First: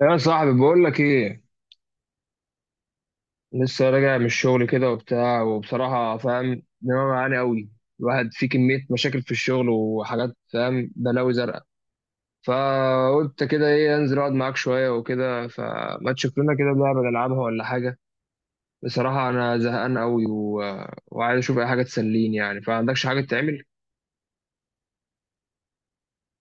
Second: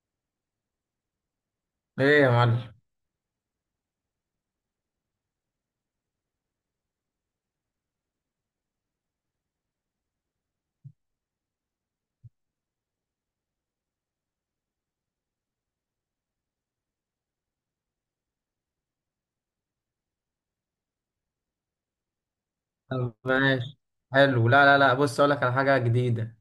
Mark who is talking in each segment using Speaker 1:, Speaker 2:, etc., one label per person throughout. Speaker 1: يا صاحبي بقول لك ايه،
Speaker 2: ايه يا معلم.
Speaker 1: لسه راجع من الشغل كده وبتاع، وبصراحه فاهم دماغي معاني قوي. الواحد فيه كميه مشاكل في الشغل وحاجات، فاهم، بلاوي زرقاء. فقلت كده ايه، انزل اقعد معاك شويه وكده، فما تشوف لنا كده لعبه نلعبها ولا حاجه. بصراحه انا زهقان قوي و... وعايز اشوف اي حاجه تسليني يعني. فعندكش
Speaker 2: طب
Speaker 1: حاجه تعمل؟
Speaker 2: ماشي. حلو. لا، لا، لا، بص اقول لك على حاجه جديده.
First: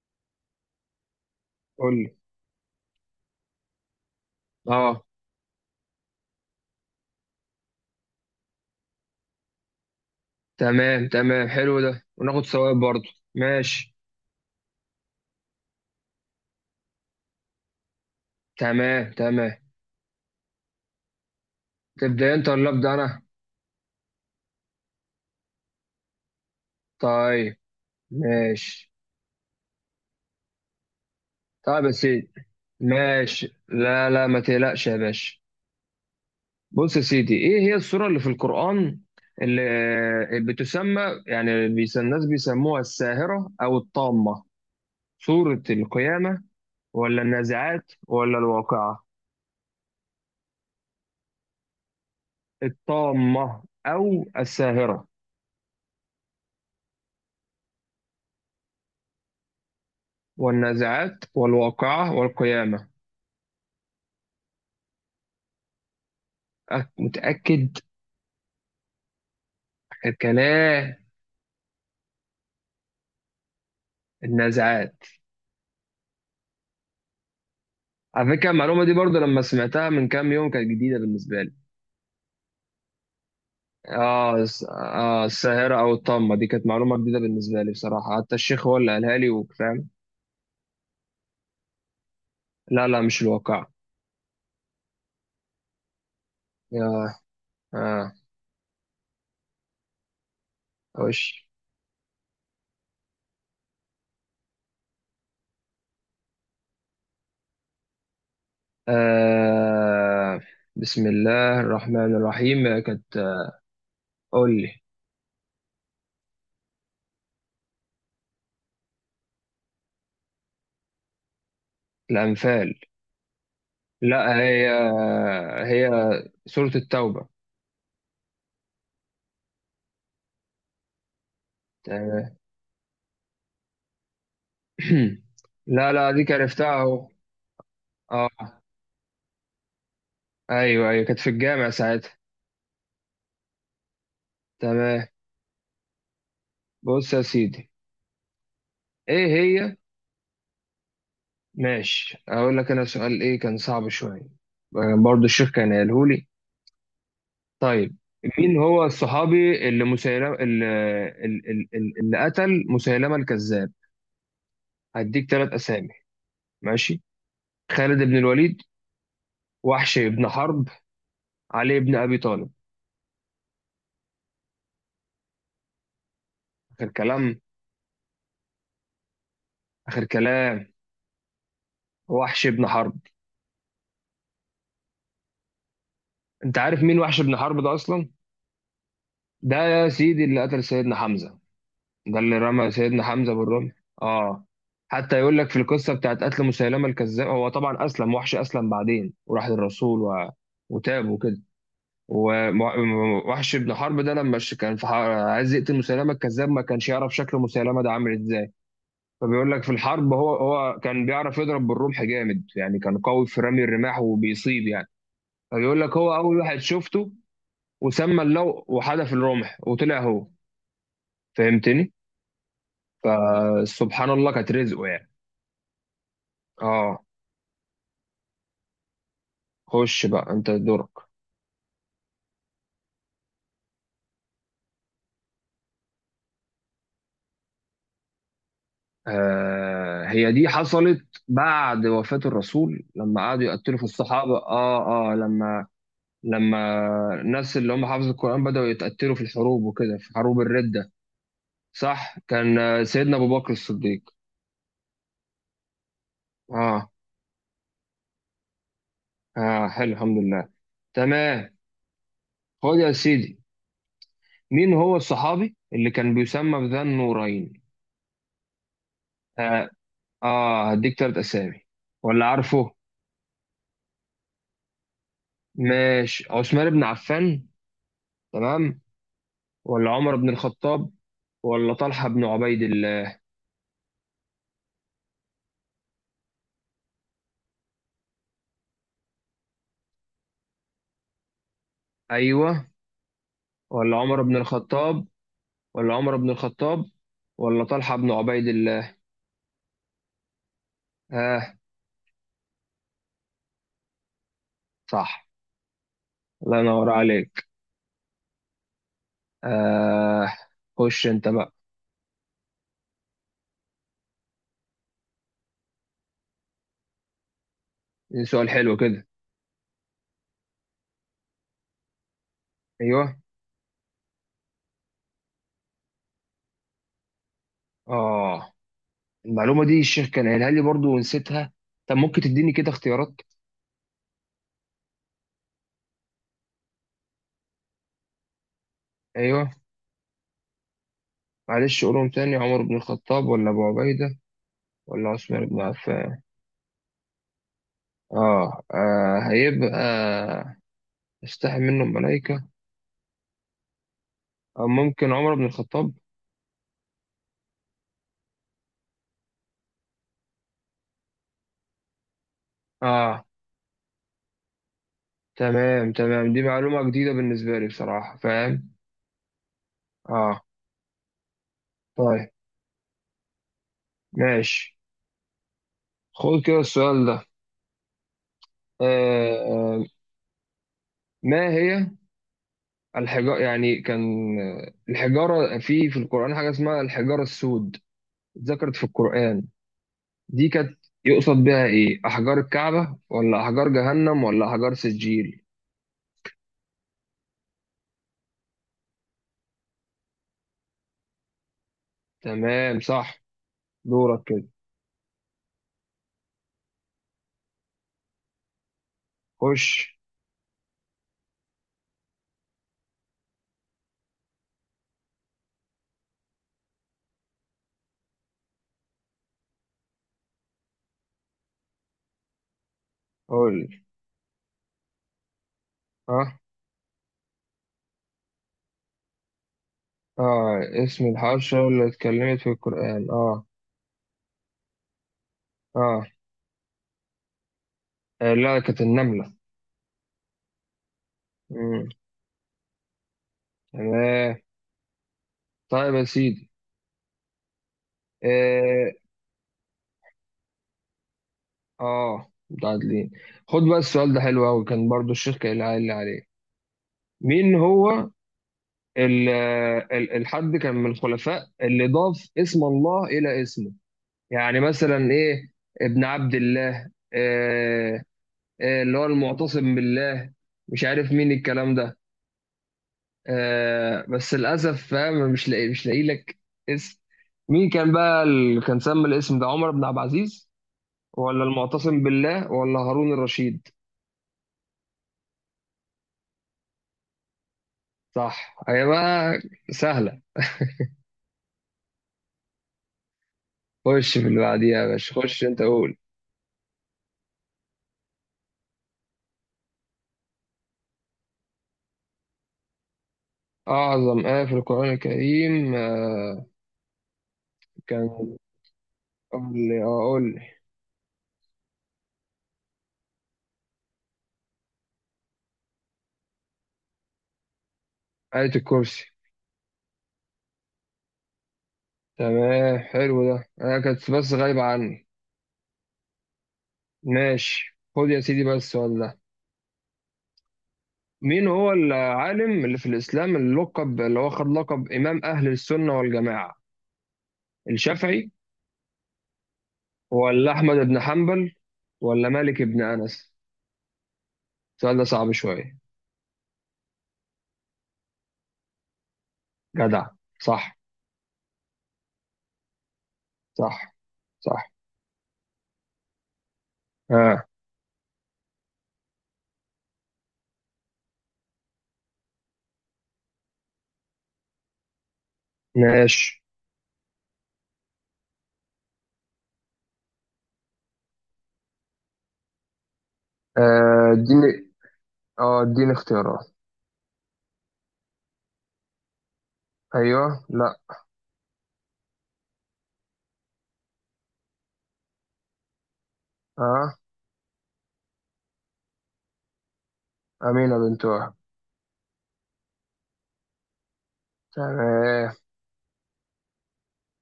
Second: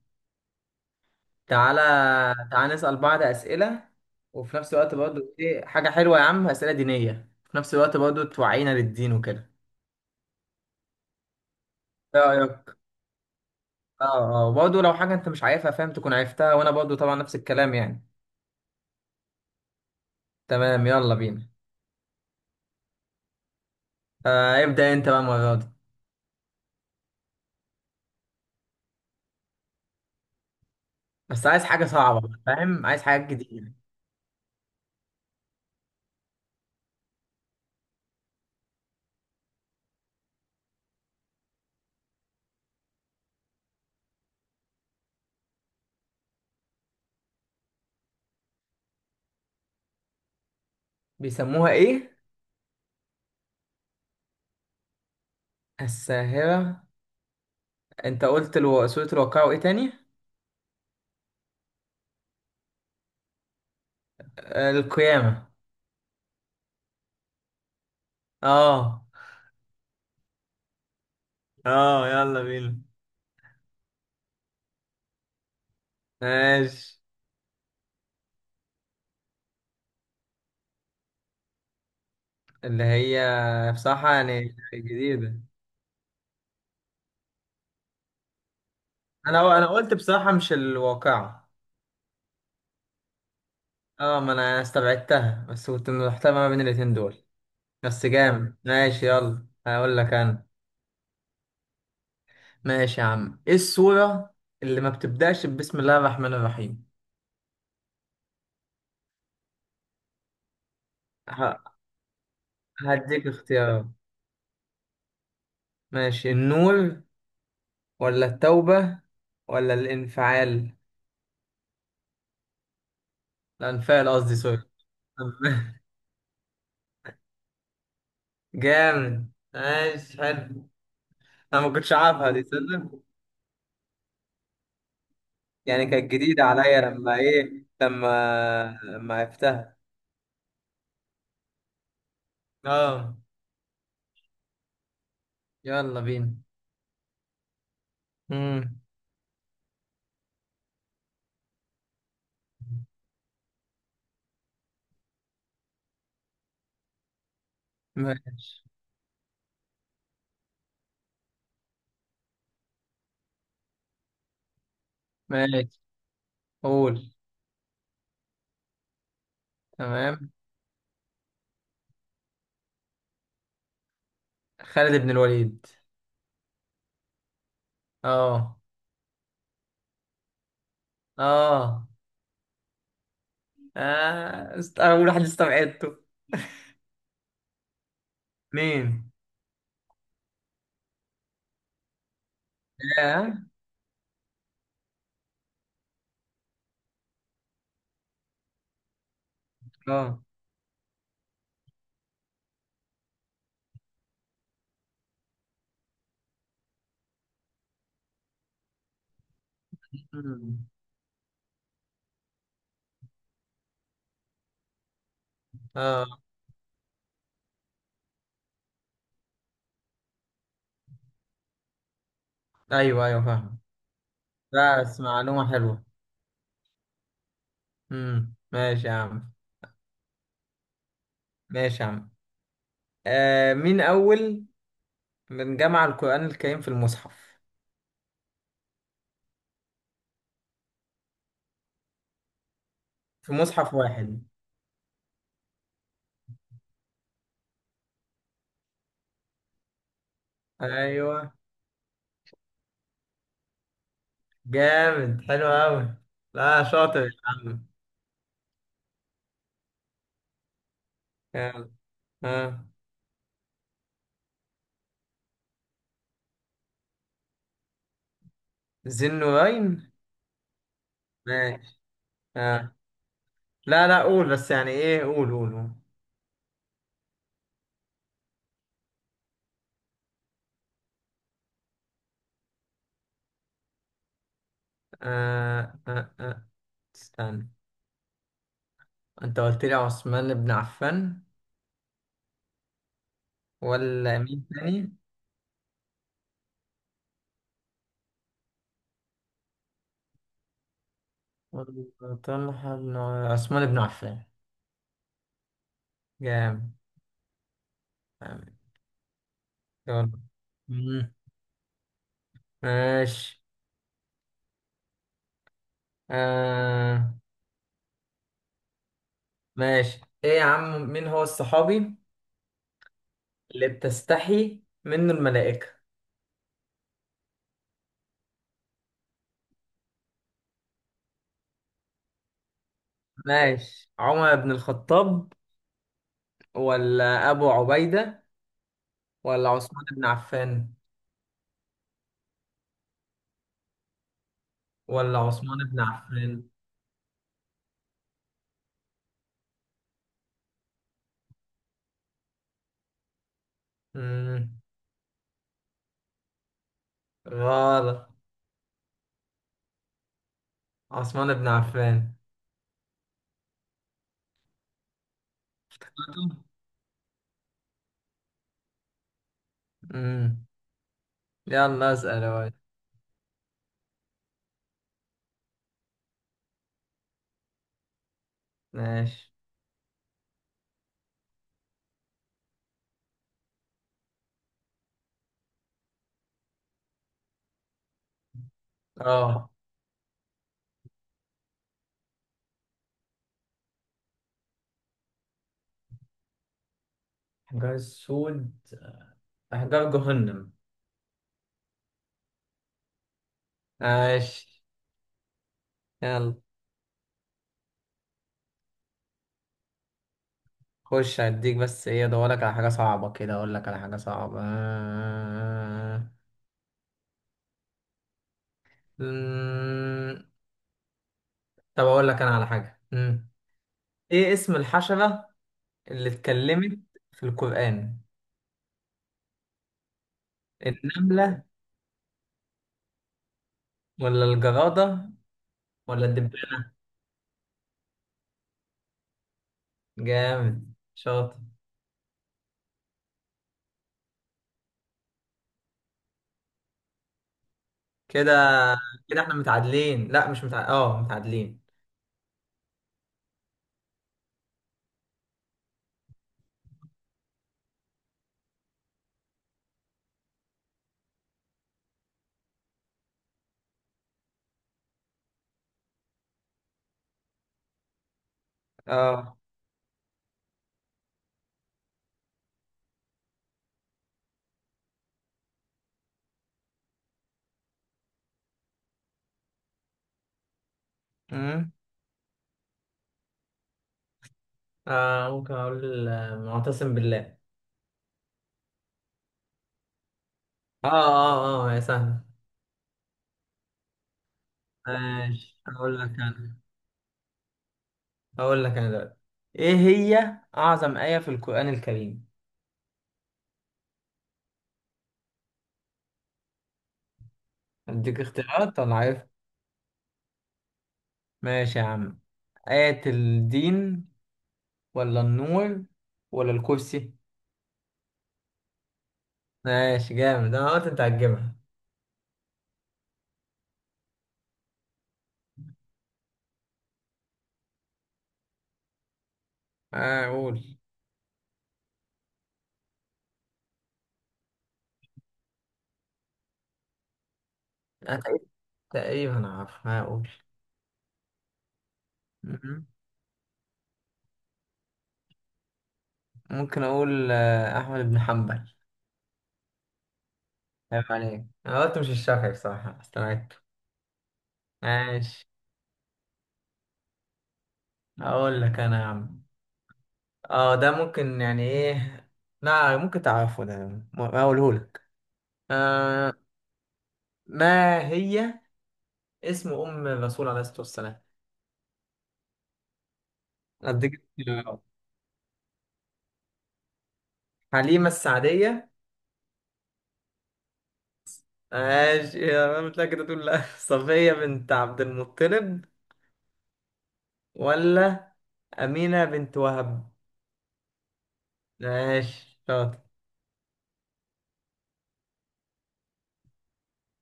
Speaker 2: تعالى،
Speaker 1: قول لي.
Speaker 2: تعالى، نسال بعض اسئله، وفي نفس الوقت
Speaker 1: اه،
Speaker 2: برضو ايه حاجه حلوه يا عم. اسئله دينيه في نفس الوقت برضو توعينا للدين وكده.
Speaker 1: تمام تمام، حلو ده
Speaker 2: ايه
Speaker 1: وناخد
Speaker 2: رايك؟
Speaker 1: ثواب برضه. ماشي.
Speaker 2: اه، اه، برضو لو حاجه انت مش عارفها فاهم تكون عرفتها، وانا برضو طبعا نفس الكلام يعني.
Speaker 1: تمام تمام.
Speaker 2: تمام، يلا بينا.
Speaker 1: تبدا انت ولا ابدا انا؟
Speaker 2: آه، ابدا انت بقى المره دي.
Speaker 1: طيب. ماشي.
Speaker 2: بس عايز حاجه
Speaker 1: طيب يا
Speaker 2: صعبه
Speaker 1: سيدي.
Speaker 2: بقى، فاهم، عايز حاجات
Speaker 1: ماشي،
Speaker 2: جديده.
Speaker 1: لا لا، ما تقلقش يا باشا. بص يا سيدي، ايه هي السورة اللي في القرآن اللي بتسمى يعني الناس بيسموها الساهرة أو الطامة؟ سورة القيامة ولا النازعات ولا الواقعة؟
Speaker 2: بيسموها ايه؟
Speaker 1: الطامة أو الساهرة.
Speaker 2: الساهره. انت قلت سوره الواقعه وايه تاني؟
Speaker 1: والنازعات والواقعة والقيامة.
Speaker 2: آه، القيامه.
Speaker 1: متأكد
Speaker 2: اه،
Speaker 1: كلام.
Speaker 2: اه، يلا بينا.
Speaker 1: النازعات.
Speaker 2: ماشي.
Speaker 1: على فكرة المعلومة دي برضو لما سمعتها من كام يوم كانت جديدة بالنسبة لي.
Speaker 2: اللي هي بصراحة
Speaker 1: اه
Speaker 2: يعني
Speaker 1: س- اه
Speaker 2: جديدة.
Speaker 1: الساهرة او الطامة دي كانت معلومة جديدة بالنسبة لي بصراحة، حتى الشيخ هو اللي قالها لي
Speaker 2: انا
Speaker 1: وفاهم.
Speaker 2: قلت بصراحة مش الواقعة.
Speaker 1: لا لا، مش الواقع.
Speaker 2: اه، ما انا استبعدتها بس كنت محتار ما بين الاتنين
Speaker 1: يا،
Speaker 2: دول. بس
Speaker 1: اه،
Speaker 2: جامد، ماشي، يلا هقول لك انا.
Speaker 1: وش،
Speaker 2: ماشي يا عم، ايه السورة اللي ما بتبدأش بسم الله الرحمن الرحيم؟
Speaker 1: آه بسم الله
Speaker 2: ه-
Speaker 1: الرحمن الرحيم كانت
Speaker 2: هديك اختيارات.
Speaker 1: قول لي.
Speaker 2: ماشي، النور ولا التوبة ولا الانفعال.
Speaker 1: الأنفال.
Speaker 2: الانفعال، قصدي،
Speaker 1: لا،
Speaker 2: سوري.
Speaker 1: هي، هي سورة التوبة.
Speaker 2: جامد، ماشي، حلو. انا ما كنتش عارفها
Speaker 1: آه،
Speaker 2: دي تصدق. يعني
Speaker 1: لا
Speaker 2: كانت
Speaker 1: لا دي كان
Speaker 2: جديدة
Speaker 1: عرفتها
Speaker 2: عليا
Speaker 1: اهو.
Speaker 2: لما ايه
Speaker 1: اه.
Speaker 2: لما لما عرفتها.
Speaker 1: ايوه ايوه، كانت في الجامع ساعتها.
Speaker 2: اه،
Speaker 1: تمام.
Speaker 2: يلا بينا.
Speaker 1: بص يا سيدي،
Speaker 2: امم
Speaker 1: ايه هي، ماشي اقول لك انا سؤال ايه كان صعب شويه. برضو الشيخ كان قاله لي. طيب. مين
Speaker 2: ماشي،
Speaker 1: هو الصحابي اللي مسيلمه اللي, اللي قتل مسيلمه الكذاب؟ هديك ثلاث
Speaker 2: ماشي.
Speaker 1: اسامي. ماشي.
Speaker 2: قول.
Speaker 1: خالد بن الوليد، وحش بن
Speaker 2: تمام.
Speaker 1: حرب، علي بن ابي طالب.
Speaker 2: خالد بن الوليد.
Speaker 1: اخر كلام؟
Speaker 2: اه،
Speaker 1: اخر كلام.
Speaker 2: اه،
Speaker 1: وحش بن حرب.
Speaker 2: اه، اول واحد استبعدته.
Speaker 1: انت عارف مين وحش بن حرب ده اصلا؟
Speaker 2: مين؟
Speaker 1: ده يا سيدي اللي قتل سيدنا حمزه، ده اللي رمى سيدنا حمزة
Speaker 2: اه،
Speaker 1: بالرمح. اه. حتى يقول لك في القصة بتاعت قتل مسيلمة الكذاب، هو طبعا أسلم، وحش أسلم بعدين وراح للرسول
Speaker 2: اه.
Speaker 1: و... وتاب وكده. ووحش بن حرب ده لما كان في عايز يقتل مسيلمة الكذاب، ما كانش يعرف شكل مسيلمة ده عامل ازاي. فبيقول لك في الحرب هو
Speaker 2: مم.
Speaker 1: هو كان بيعرف يضرب بالرمح جامد، يعني كان قوي في رمي الرماح وبيصيب يعني. فبيقول لك
Speaker 2: اه.
Speaker 1: هو أول واحد شفته، وسمى اللو وحدف الرمح وطلع هو. فهمتني؟
Speaker 2: ايوه، ايوه، فاهم.
Speaker 1: سبحان الله كانت رزقه
Speaker 2: بس
Speaker 1: يعني.
Speaker 2: معلومة حلوة.
Speaker 1: اه.
Speaker 2: ماشي يا عم.
Speaker 1: خش بقى انت دورك.
Speaker 2: ماشي يا عم، آه، مين اول من جمع القرآن الكريم في المصحف،
Speaker 1: آه هي دي حصلت بعد وفاة الرسول، لما
Speaker 2: في
Speaker 1: قعدوا
Speaker 2: مصحف
Speaker 1: يقتلوا في
Speaker 2: واحد؟
Speaker 1: الصحابة، اه لما الناس اللي هم حافظوا القرآن بدأوا يتقتلوا في الحروب وكده، في حروب الردة.
Speaker 2: أيوه.
Speaker 1: صح، كان سيدنا أبو بكر الصديق.
Speaker 2: جامد، حلو أوي. لا،
Speaker 1: اه.
Speaker 2: شاطر يا عم.
Speaker 1: اه حلو، الحمد لله. تمام.
Speaker 2: يلا. آه.
Speaker 1: خد يا سيدي، مين هو الصحابي اللي كان بيسمى بذا النورين؟
Speaker 2: ذي
Speaker 1: اه,
Speaker 2: النورين.
Speaker 1: هديك تلات أسامي.
Speaker 2: ماشي.
Speaker 1: ولا عارفه؟
Speaker 2: آه. لا، لا، قول بس يعني إيه. قول، قول، قول.
Speaker 1: ماشي، عثمان بن عفان، تمام، ولا عمر بن الخطاب ولا طلحة بن عبيد الله.
Speaker 2: آه. آه. آه. استنى، أنت قلت لي عثمان بن عفان
Speaker 1: أيوة، ولا
Speaker 2: ولا
Speaker 1: عمر بن
Speaker 2: مين تاني؟
Speaker 1: الخطاب، ولا عمر بن الخطاب ولا طلحة بن عبيد الله. آه.
Speaker 2: ولا طلحة بن عثمان بن عفان.
Speaker 1: صح. الله
Speaker 2: جامد.
Speaker 1: ينور عليك.
Speaker 2: جامد. يلا.
Speaker 1: آه. خش
Speaker 2: مم.
Speaker 1: أنت بقى.
Speaker 2: ماشي. آه.
Speaker 1: دي سؤال حلو كده.
Speaker 2: ماشي، ايه يا عم، مين هو الصحابي
Speaker 1: أيوة.
Speaker 2: اللي بتستحي منه الملائكة؟
Speaker 1: آه. المعلومة دي الشيخ كان قايلها لي برضو ونسيتها. طب ممكن تديني كده اختيارات؟
Speaker 2: ماشي، عمر بن الخطاب ولا أبو عبيدة ولا
Speaker 1: أيوة.
Speaker 2: عثمان بن عفان.
Speaker 1: معلش قولهم تاني، عمر بن الخطاب ولا أبو عبيدة ولا
Speaker 2: ولا
Speaker 1: عثمان
Speaker 2: عثمان
Speaker 1: بن
Speaker 2: بن
Speaker 1: عفان.
Speaker 2: عفان.
Speaker 1: آه هيبقى استحي منه الملائكة.
Speaker 2: مم.
Speaker 1: أو ممكن عمر بن الخطاب.
Speaker 2: غلط. عثمان بن عفان.
Speaker 1: اه. تمام تمام، دي معلومة جديدة بالنسبة لي بصراحة، فاهم. اه.
Speaker 2: امم يلا اسأل
Speaker 1: طيب.
Speaker 2: يا واد.
Speaker 1: ماشي. خد كده السؤال ده. آه
Speaker 2: ماشي.
Speaker 1: آه ما هي الحجارة، يعني كان، الحجارة، في القرآن حاجة اسمها الحجارة السود ذكرت في القرآن.
Speaker 2: اه،
Speaker 1: دي كانت يقصد بها ايه، أحجار الكعبة ولا أحجار جهنم ولا أحجار سجيل؟
Speaker 2: حجار السود. احجار جهنم.
Speaker 1: تمام، صح. دورك كده.
Speaker 2: ماشي، يلا.
Speaker 1: خش.
Speaker 2: خش، هديك بس ايه، ادورلك على حاجة صعبة كده، اقول لك على حاجة صعبة. أمم، طب اقول لك انا على حاجة
Speaker 1: قول.
Speaker 2: ايه اسم الحشرة اللي
Speaker 1: ها.
Speaker 2: اتكلمت في القرآن؟
Speaker 1: اه، اسم
Speaker 2: النملة
Speaker 1: الحشرة اللي اتكلمت في القرآن، اه.
Speaker 2: ولا الجرادة ولا
Speaker 1: اه.
Speaker 2: الدبانة؟
Speaker 1: لا، كانت النملة.
Speaker 2: جامد، شاطر.
Speaker 1: مم. تمام. طيب يا سيدي.
Speaker 2: كده،
Speaker 1: اه.
Speaker 2: كده احنا متعادلين، لا مش متعادلين، اه متعادلين.
Speaker 1: اه، متعادلين. خد بقى السؤال ده، حلو أوي، كان برضو الشيخ اللي قايل عليه. مين هو ال الحد كان من الخلفاء اللي ضاف اسم الله إلى اسمه، يعني مثلا إيه، ابن عبد الله، آه اللي هو
Speaker 2: اه.
Speaker 1: المعتصم بالله، مش عارف مين الكلام ده. آه بس للاسف فاهم، مش لاقي لك اسم. مين كان بقى اللي كان سمى الاسم ده، عمر بن عبد العزيز ولا
Speaker 2: أمم.
Speaker 1: المعتصم بالله ولا هارون الرشيد؟
Speaker 2: اه، ممكن اقول معتصم بالله.
Speaker 1: صح. هي بقى سهله.
Speaker 2: اه، اه، اه، يا سهل.
Speaker 1: خش في اللي بعديها يا باشا، خش
Speaker 2: ماشي،
Speaker 1: انت قول.
Speaker 2: اقول لك انا. هقول لك انا دلوقتي، ايه هي اعظم آية في القرآن الكريم؟
Speaker 1: اعظم ايه في القران الكريم آه، كان
Speaker 2: اديك
Speaker 1: قول
Speaker 2: اختيارات ولا عارف؟
Speaker 1: لي. اه، قول لي.
Speaker 2: ماشي يا عم، آية الدين ولا النور ولا الكرسي؟
Speaker 1: ايه الكرسي.
Speaker 2: ماشي، جامد، انا قلت انت هتجيبها.
Speaker 1: تمام، حلو ده، انا كانت بس غايبه عني. ماشي، خد يا سيدي بس ولا.
Speaker 2: آه، قول.
Speaker 1: مين هو العالم اللي في الإسلام اللي لقب، اللي هو خد لقب إمام أهل السنة والجماعة؟
Speaker 2: انا
Speaker 1: الشافعي
Speaker 2: إيه؟ تقريبا عارفها، اقول.
Speaker 1: ولا أحمد بن حنبل ولا مالك بن أنس؟ السؤال ده صعب شوية.
Speaker 2: ممكن اقول احمد بن حنبل.
Speaker 1: جدع، صح
Speaker 2: عيب عليك، انا قلت مش الشافعي بصراحة، استبعدت.
Speaker 1: صح صح.
Speaker 2: ماشي،
Speaker 1: آه.
Speaker 2: اقول لك انا يا عم. اه، ده ممكن يعني ايه، لا ممكن تعرفه ده، هقوله لك. آه.
Speaker 1: ماشي.
Speaker 2: ما هي اسم أم الرسول عليه الصلاة والسلام؟
Speaker 1: آه
Speaker 2: أديك
Speaker 1: اديني.
Speaker 2: اختيارات.
Speaker 1: اه اديني اختيارات.
Speaker 2: حليمة السعدية.
Speaker 1: ايوه، لا.
Speaker 2: ماشي، يا مش كده تقول لا. صفية بنت عبد المطلب
Speaker 1: اه.
Speaker 2: ولا أمينة بنت وهب؟
Speaker 1: امينه بنت وهب.
Speaker 2: ماشي، شاطر.
Speaker 1: تمام.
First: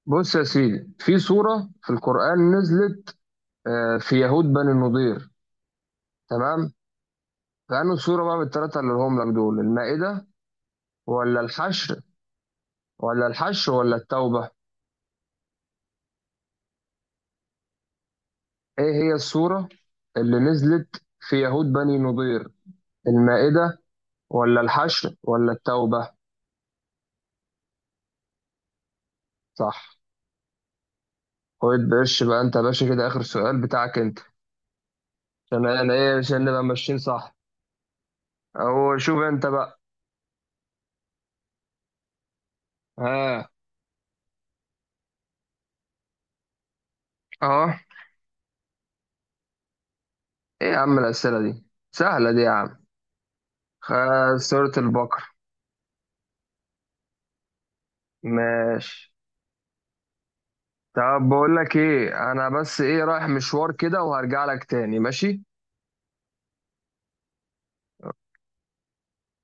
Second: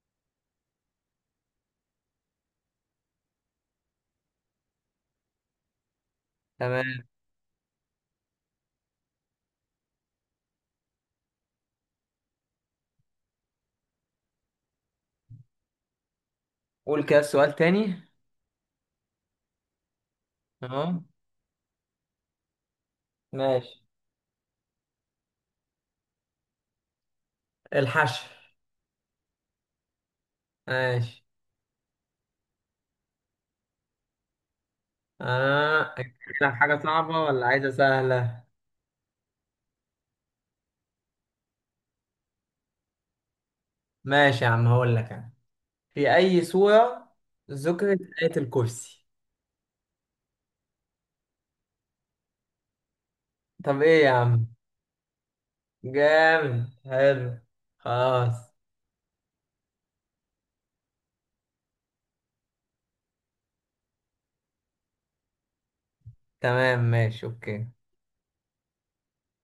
Speaker 1: بص يا سيدي، في سوره في القران نزلت في يهود بني النضير، تمام؟
Speaker 2: تمام.
Speaker 1: فانه سوره بقى بالثلاثه اللي هم لك دول، المائده ولا الحشر ولا الحشر ولا التوبة؟
Speaker 2: قول كده سؤال تاني.
Speaker 1: إيه هي السورة اللي
Speaker 2: أهو.
Speaker 1: نزلت في يهود بني نضير؟ المائدة
Speaker 2: ماشي.
Speaker 1: ولا الحشر ولا التوبة؟
Speaker 2: الحشر.
Speaker 1: صح.
Speaker 2: ماشي.
Speaker 1: خد بقش بقى أنت يا باشا كده آخر سؤال بتاعك أنت، عشان أنا
Speaker 2: آه، أجيب
Speaker 1: إيه، عشان
Speaker 2: لك
Speaker 1: نبقى
Speaker 2: حاجة
Speaker 1: ماشيين
Speaker 2: صعبة
Speaker 1: صح.
Speaker 2: ولا عايزة سهلة؟
Speaker 1: أو شوف أنت بقى. ها.
Speaker 2: ماشي يا عم، هقول لك أنا، في أي سورة
Speaker 1: أه.
Speaker 2: ذكرت آية الكرسي؟
Speaker 1: إيه يا عم الأسئلة دي، سهلة دي يا عم.
Speaker 2: طب إيه يا عم؟
Speaker 1: سورة البقرة.
Speaker 2: جامد، حلو. خلاص.
Speaker 1: ماشي. طب بقول لك ايه، انا بس ايه رايح مشوار كده وهرجع لك تاني، ماشي.
Speaker 2: تمام، ماشي، اوكي.